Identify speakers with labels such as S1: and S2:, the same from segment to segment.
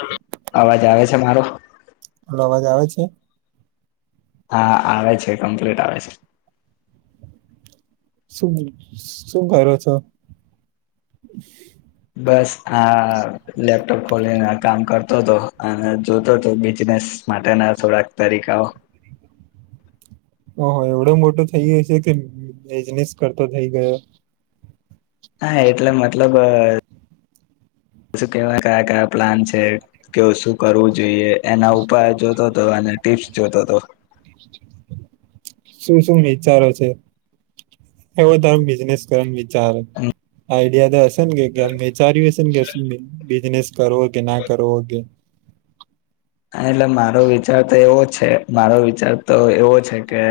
S1: Hello, અવાજ આવે છ છે મારો?
S2: અવાજ આવે છે?
S1: હા આવે છે કમ્પ્લીટ આવે છે.
S2: શ શું ઘર છો
S1: બસ આ લેપટોપ ખોલીને કામ કર તો હતો અને જોતો હતો બિઝનેસ માટેના થોડાક તરીકાઓ
S2: ઓહ એવડો મોટો થઈ ગયો છે કે બિઝનેસ કરતો થઇ ગયો
S1: હા એટલે મતલબ બ શું કેવા કયા કયા પ્લાન છે કે શું કરવું જોઈએ એના ઉપાય જોતો હતો અને ટીપ્સ જોતો હતો
S2: શું શું વિચારો છે એવો તાર બિઝનેસ કર ચાર આ દ હશે કેચારી્યું હશે કે બિજનેસ કરવો કે ના કરો કે
S1: એટલે મારો વિચાર તો એવો જ છે મારો વિચાર તો એવો છે કે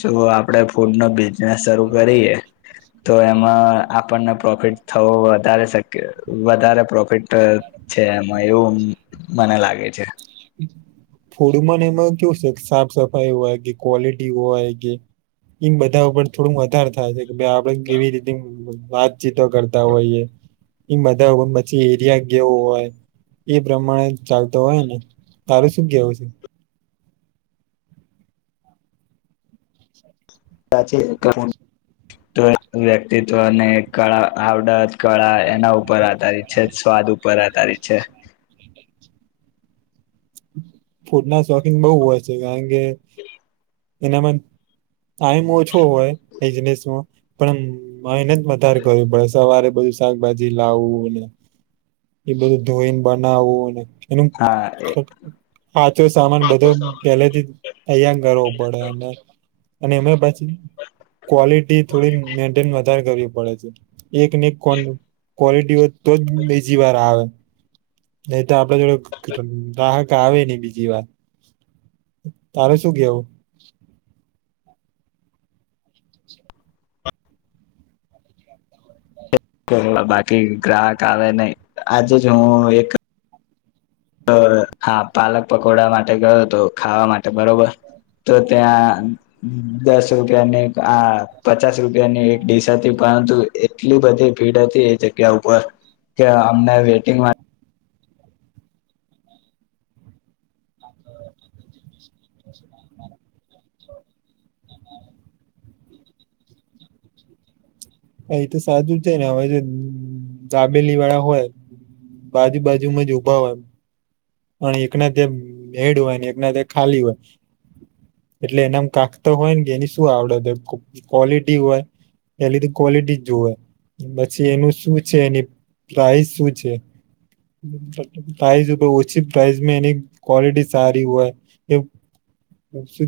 S1: જો આપણે ફૂડ નો બિઝનેસ શરૂ કરીએ તો એમાં આપણને પ્રોફિટ થવો વધારે શક વધારે પ્રોફિટ છે એમાં એવું મને લાગે છે
S2: ફૂડમાંન એમાં કેવું છે સાફ સફાઈ હોય કે ક્વોલિટી હોય કે એમ બધા ઉપર થોડુંક વધારે થાય છે કે ભાઈ આપડે કેવી રીતે વાતચીતો કરતા હોઈએ એમ બધાર પછી એરિયા કેવો હોય એ પ્રમાણે ચાલતો હોય ને તારેું શું કેવું છે
S1: વ્યક્તિત્વને કળા આવડા કળા એના ઉપર આધાર છે સ્વાદ ઉપર આધાર છે
S2: ફૂડ ના શોખીંગ બઉુ હોય છે કારણ કે એનામ ટાઈમ ઓછો હોય બિઝનેસમાં પણ એને જ વધારે કર્યું પડે સવારે બધું શાકભાજી લાવું ને એ બધું ધોઈને બનાવુંને
S1: હા
S2: [inaudible] હાચો સામાન બધો પેલેથી અહં કરવો પડે અને અને અમે ક્વલિટી થોડી મેન્ટેન ાર કરવી પડે છે એકનેક કોડ ક્વોલિટી હોય તો જ બજીી વાર આવે નહી તો આપડ જોડે ગહ આવે નહી બીજી વાર તારે શું કેવું
S1: બાકી ગ્રાહક આવે નહી આજે જ હું એક તો હા પાલક પકોડા માટે ગયો હતો ખાવા માટે બરોબર તો ત્યાં દસ રૂપિયા ની આ પચાસ રૂપિયા ની એક દસાથી પરંતુ એટલી બધી ભીડ હતી એ જગ્યા ઉપર કે અમને વેટિંગ
S2: [inaudible] એ તો સાચું છે ને હવે દાબેલી વાળા હોય બાજુ બાજુમાં જ ભા હોય અને એકના ભેડ હોયને એકના ખાલી હોય એટલે એનામ કાકત હોય ને કે એની શું આવડત ક્વોલિટી હોય એ લધું ક્વોલિટી જોએ પછી એનું શું છે એની પ્રઇસ શું છે પ્રાઇઝ ઓછી પ્રાઇઝમાં એની ક્વોલિટી સારી હોય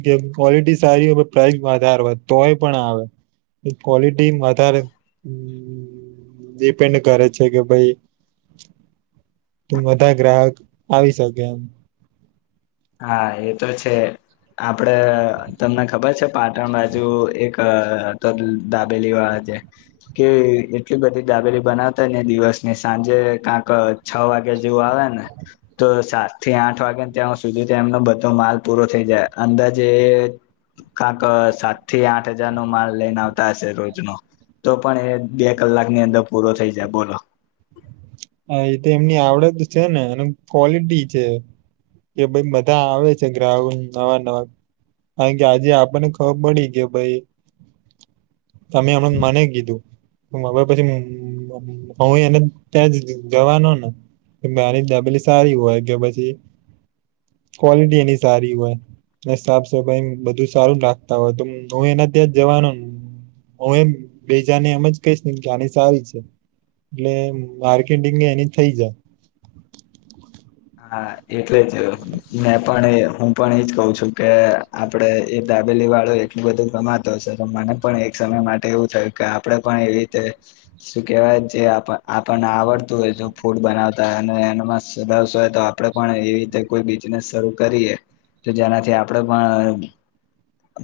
S2: કે ક્વોલિટી સારી હોય પ્રાઇસ વધારે હોય તોય પણ આવે ક્વોલિટી તારે ડિપેન્ડ કરે છે કે ભઈ તું બધા ગ્રાહક આવી શકે એમ
S1: હા એ તો છે આપ પડે તમને ખબર છે. પાટણ બાજુ એક દાબેલી વાળા છે, કે એટલી બધી દાબેલી બનાવતા ને દિવસ ને સાંજે કાક છ વાગ કે જેવું આવે ને તો સારું. થી આઠ વાગ્યા ત્યાં. સુધી તો એમનો બધો માલ પૂરો થઈ જાય અંદાજે એ કાક સાત થી આઠ હજાર નો માલ લઈને આવતા હશે રોજ નો તો પણ એ બે કલાકની અંદર પૂરો થઈ જાય બોલો.
S2: હા એ તો એમની આવડત છે ને એ ક્વોલિટી છે કે ભઈ બધા આવે છે, ગ્રાહ નવા નવા કારણ કે આજે આપણને ખબર પડી કે ભઈ તમે હમ મને કીધું હવે પછી હું એને ત્યાં જ જવાનો ને નાની ડબલી સારી હોય કે પછી ક્વોલિટી એની સારી હોય, સાફ સફાઈ બધું સારું રાખતા હોય તો હું એના ત્યાં જ જવાનોને હું એમ બેજાને એમ જ કહીશ ને કે આની સારી છે, એટલે એની થઈ જા
S1: હા એ ટલે જ માં તારો હું પણ એજ કહ છું કે આપણડે એ દાબેલી વાળો એટલું બધું ગમાતો હશે તો મને પણ એક સમય માટે એવું થયું કે આપડે પણ એવી રીતે શું કેહેવાય જે આપણને આવડતું હોય તો ફૂડ બનાવતા અને એમાં સદાવ સ્વ તો આપડે પણ એવી રીતે કોઈ બિઝનેસ શરૂ કરીએ તો જેનાથી આપડે પણ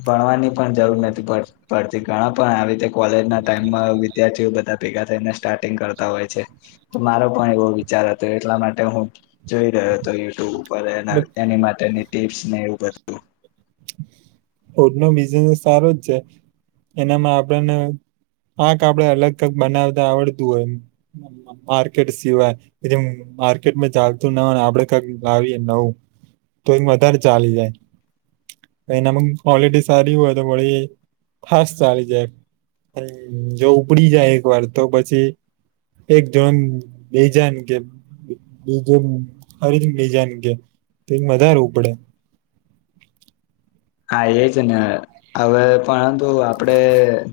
S1: ભણવાની પણ જરૂર નથી, પડતી ઘણા પણ આવી રીતે કોલેજના ટાઈમમાં વિદ્યાર્થીઓ બધા ભેગા થઈને સ્ટાર્ટિંગ કરતા હોય છે, તો મારો પણ એવો વિચાર હતો એટલા માટે હું જય રહ્યો હતો યુ ટ્યુબ. એની માટેની ટીપ્સને એવું બધું.
S2: ફૂડનો બિઝનેસ સારો જ છે એનામાં આપણને પાક આપડે અલગથીજ બનાવતા આવડતું હોય, માર્કેટ સિવાય જે માર્કેટમાં ચાલતું ના હોય આપડે કક લાવીએ નવું તો એ વધારે ચાલી જાય. એનામાં ક્વોલિટી સારી હોય તો પડી ફાસ્ટ ચાલી જાય જો ઉપડી જાય એક વાર તો પછી એક જન બે જને કે બીજું ફરી બીજાન કે એ વધારે ઉપડે.
S1: હા એજ ને હવે પરંતુ આપડે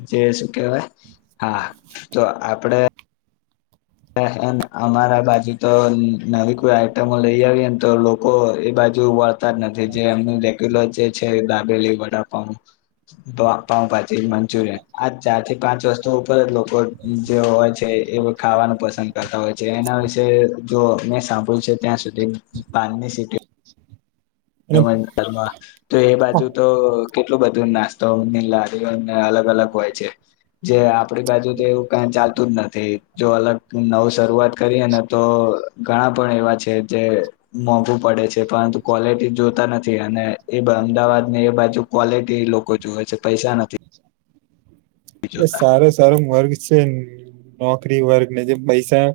S1: જે શું કેહેવાય હા તો આપડે. અમારા બાજુ તો નવી કોઈ આઈટમો લઈ આવીએને તો લોકો એ બાજુ વળતા જ નથી, જે એમનું રેગ્યુલર જે છે દાબેલી વડાપઉ પાઉ પાછી મંચુરિયન આ ચાર થી પાંચ વસ્તુ ઉપર લોકો જે હોય છે, એ ખાવાનું પસંદ કરતા હોય છે એના વિશે જો આપણે સાંભળ્યું છે ત્યાં સુધી પાનની સીટ
S2: અને
S1: તો એ બાજુ તો કેટલું બધું નાસ્તોની લારીઓને અલગ અલગ હોય છે, જે આપ પડી બાજુ જેવું કઈ ચાલ તું જ નથી જો અલગ નવું શરૂઆત કરીએ ને તો ઘણા પણ એવા છે, જે મોંઘુ પડે છે પરંતુ ક્વોલિટી જોતા નથી અને એ અમદાવાદ ને એ બાજુ ક્વોલિટી લોકો જોવે છે, પૈસા નથી.
S2: એ
S1: જોતા
S2: સારો સારો વર્ગ છે. નોકરી વર્ગને જે પૈસા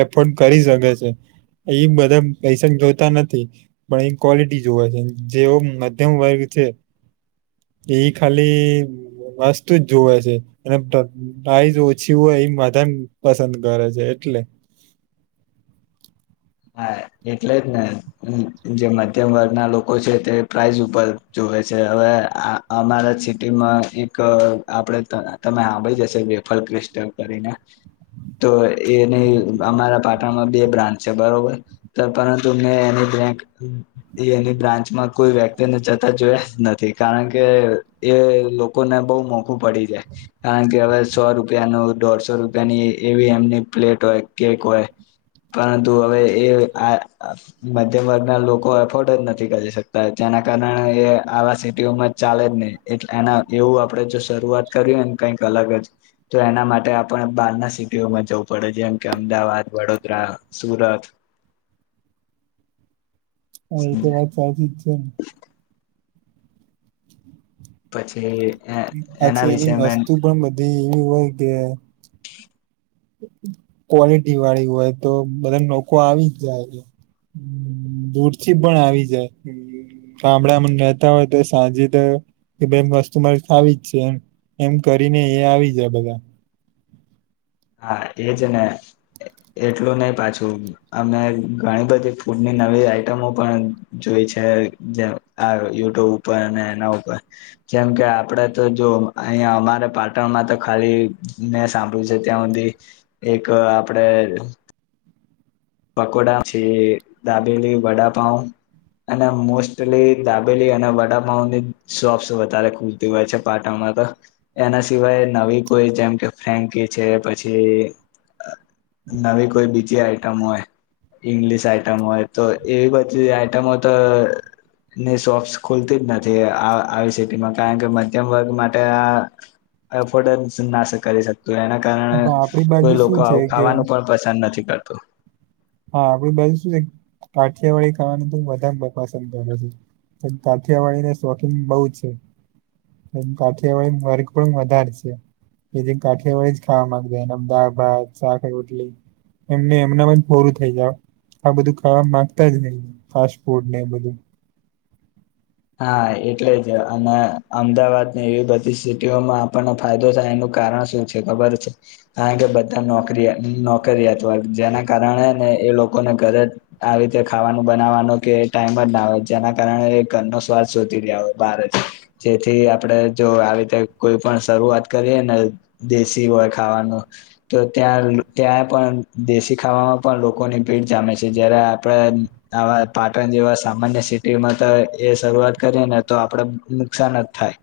S2: એફોર્ડ કરી શકે છે, પહી બધા પૈસા જોતા નથી પહી ક્વોલિટી જોવા છે, જેવ મધ્યમ વર્ગ છે એ ખાલી જ જોવે છે અને પ્રાઈઝ ઓછી હોય એ મધાન પસંદ કરે છે, એટલે.
S1: હા એટલે જ ને જે મધ્યમ વર્ગના લોકો છે તે પ્રાઇઝ ઉપર જોવે છે હવે આમારા સિટીમાં એક આપડે તમા આવડી જશે વેફલ ક્રિસ્ટલ કરીને તો એની અમારા પાટણમાં બે બ્રાન્ચ તો પરંતુ મે એની બ્રાન્ચમાં કોઈ વ્યક્તિને જતા જોયા જ નથી, કારણ કે એ લોકોને બઉ મોંઘુ પડી જાય કારણ કે હવે સો રૂપિયા નો દોઢસો રૂપિયાની એવી એમની પ્લેટ હોય કેક હોય. તો હવે એ આ મધ્યમ વર્ગના લોકો એફોર્ડ જ નથી કરી શકતા જેના કારણે એ આવા સિટીઓમાં ચાલે જ નહી, એટલે એના એવું આપડે જો શરૂઆત કરીને કઈક અલગ જ તો એના માટે આપણે બહારના સિટીઓમાં જવું પડે જેમ કે અમદાવાદ, વડોદરા. સુરત
S2: હા એ તો વાત સાચી જ તેન
S1: પછી એના
S2: પછી
S1: વિશે
S2: એની
S1: મેં
S2: વસ્તુ પણ બધી હોય કે ક્વોલિટી વાળી હોય તો બધા લોકો આવી જ જાય બૂટથી પણ આવી જાય ગામડામાં રહેતા હોય તો સાંજે તો કસ્ટમર આવી જ છે એમ કરીને એ આવી જાય બધા.
S1: હા એજ ને એટલું નહી પાછું અમે ઘણી બધી ફૂડની નવી આઈટમો પણ જોઈ છે જે આ યુટ્યુબ ઉપર અને એના ઉપર જેમ કે આપડે તો જો અહીંયા અમારે પાટણમાં તો ખાલી મેને સાંભળ્યું છે. ત્યાં સુધી એક આપડે પકોડાછી દાબેલી વડાપઉ અને મોસ્ટલી દાબેલી અને વડાપઉની સોપસ વધારે ખુલતી હોય છે પાટણમાં તો એના સિવાય નવી કોઈ જેમ કે ફ્રેન્કી છે પછી નવી કોઈ બીજી આ આ હોય ઈંગ્લિશ આઈટમ હોય તો એવી બધી આઈટમો તોની શોપ્સ ખુલતી જ નથી આવી સિટીમાં કારણ કે મધ્યમ વર્ગ માટે આફોર્ડ ના કરી તો એના કારણે
S2: પણ આપણી બાજુ
S1: કોઈ લોકો
S2: શું છે
S1: આવું
S2: કે
S1: ખાવાનું પણ પસંદ નથી [inaudible]
S2: હા આપડી બાજુ શું છે કાઠિયાવાડી ખાવાનું તો હ વધારે પસંદ કરું છું કાઠિયાવાડીને શોખીન બહુ છે કાઠિયાવાડી વર્ગ પણ વધારે છે કે જે કાઠિયાવાડી જ ખાવા માંગતા એના દા ભાત શાક રોટલી એમને એમના પરું થઈ જાાવ આ બધું ખાવા માંગતા જ નઈ ફાસ્ટ ફૂડ ને બધું.
S1: હા એટલે જ અને અમદાવાદને એવી બધી સિટીઓમાં આપણને ફાયદો થાય એનું કારણ શું છે ખબર છે કારણ કે બધા નોકરી નોકરીયાત વર્ગ જેના કારણે ને એ લોકોને ઘરે આવી રીતે ખાવાનું બનાવવાનું કે ટાઈમ જ ના હોય જેના કારણે. શધી રહ બાર જેથી આપણે જો આવી રીતે કોઈ પણ શરૂઆત કરીએ ને દેશી હોય ખાવાનું તો ત્યાં ત્યાં પણ દેશી ખાવામાં પણ લોકોની ભીડ જામે છે જયારે આપણે આ પાટણ જેવા સામાન્ય સિટીમાં તો એ શરૂઆત કરીએ ને તો આપણેે નુકસાન જ થાય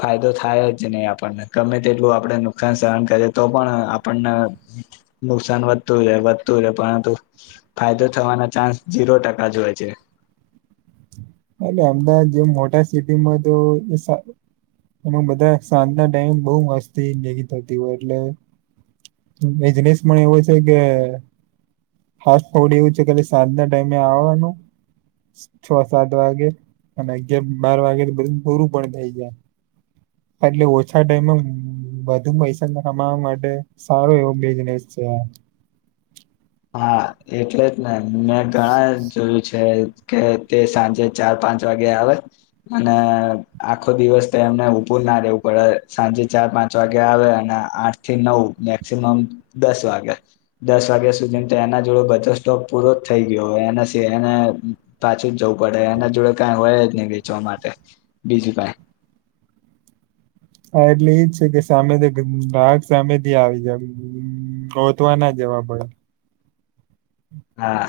S1: ફાયદો થાય જ નહીં આપણને ગમે તેટલું આપણે નુકસાન સહન કરીએ તો પણ આપણને નુકસાન વધતું વધતું હો પરંતુ ફાયદો થવાનો ચાન્સ ઝીરો ટકા જ હોય છે.
S2: એટલે અમદાવાદ જે મોટા સિટીમાં તો એ બધા સાંજના ટાઈમે બહુ મસ્તી લ થતી હોય એટલે એસ પણ એવો છે કે ફ ફડ એવું છે કે સાંજના ટાઈમે આવવાનું છ સાત વાે અને અગિય બાર વાગે બધું પૂરું પણ થઈ જાય એટલે ઓછા ટાઈમ વધુ પૈસા કમાવા માટે સારો એવો બિઝનેસ છે.
S1: હા એટલે જ ને. મેં ઘણા જોયું છે. કે તે સાંજે ચાર પાંચ વાગે આવે અને આખો દિવસ એમને ઉપું ના રહેેવું પડે સાંજે ચાર પાંચ વાગે આવે અને આઠ થી નવ મેક્સિમમ દસ વાગે દસ વાગે એના જોડે બધો સ્ટોક પૂરો જ થઈ ગયોય એ એને પાછું જ જવું પડે એના જોડે કઈ હોય જ નહી વેચવા માટે બીજું કઈ
S2: હા એટલે એજ છે કે સામેથી ગાક સામેથી આવી જ ગોતવા ના જવા પડે.
S1: હા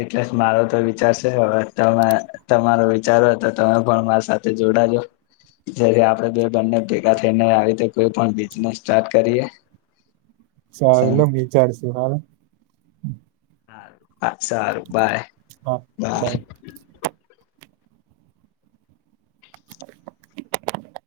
S1: એટલે મારો તો વિચાર છે હવે તમે તમારો વિચાર હો તો તમે પણ મારી સાથે જોડાજો જેથી આપણેે બે બંને ભેગા થઈને આવી રીતે કોઈ પણ બિઝનેસ સ્ટાર્ટ કરીએ.
S2: સલો વિચાર છે‌ જવાર.
S1: હારુ. હા સારું બાય બાય.
S2: [inaudible]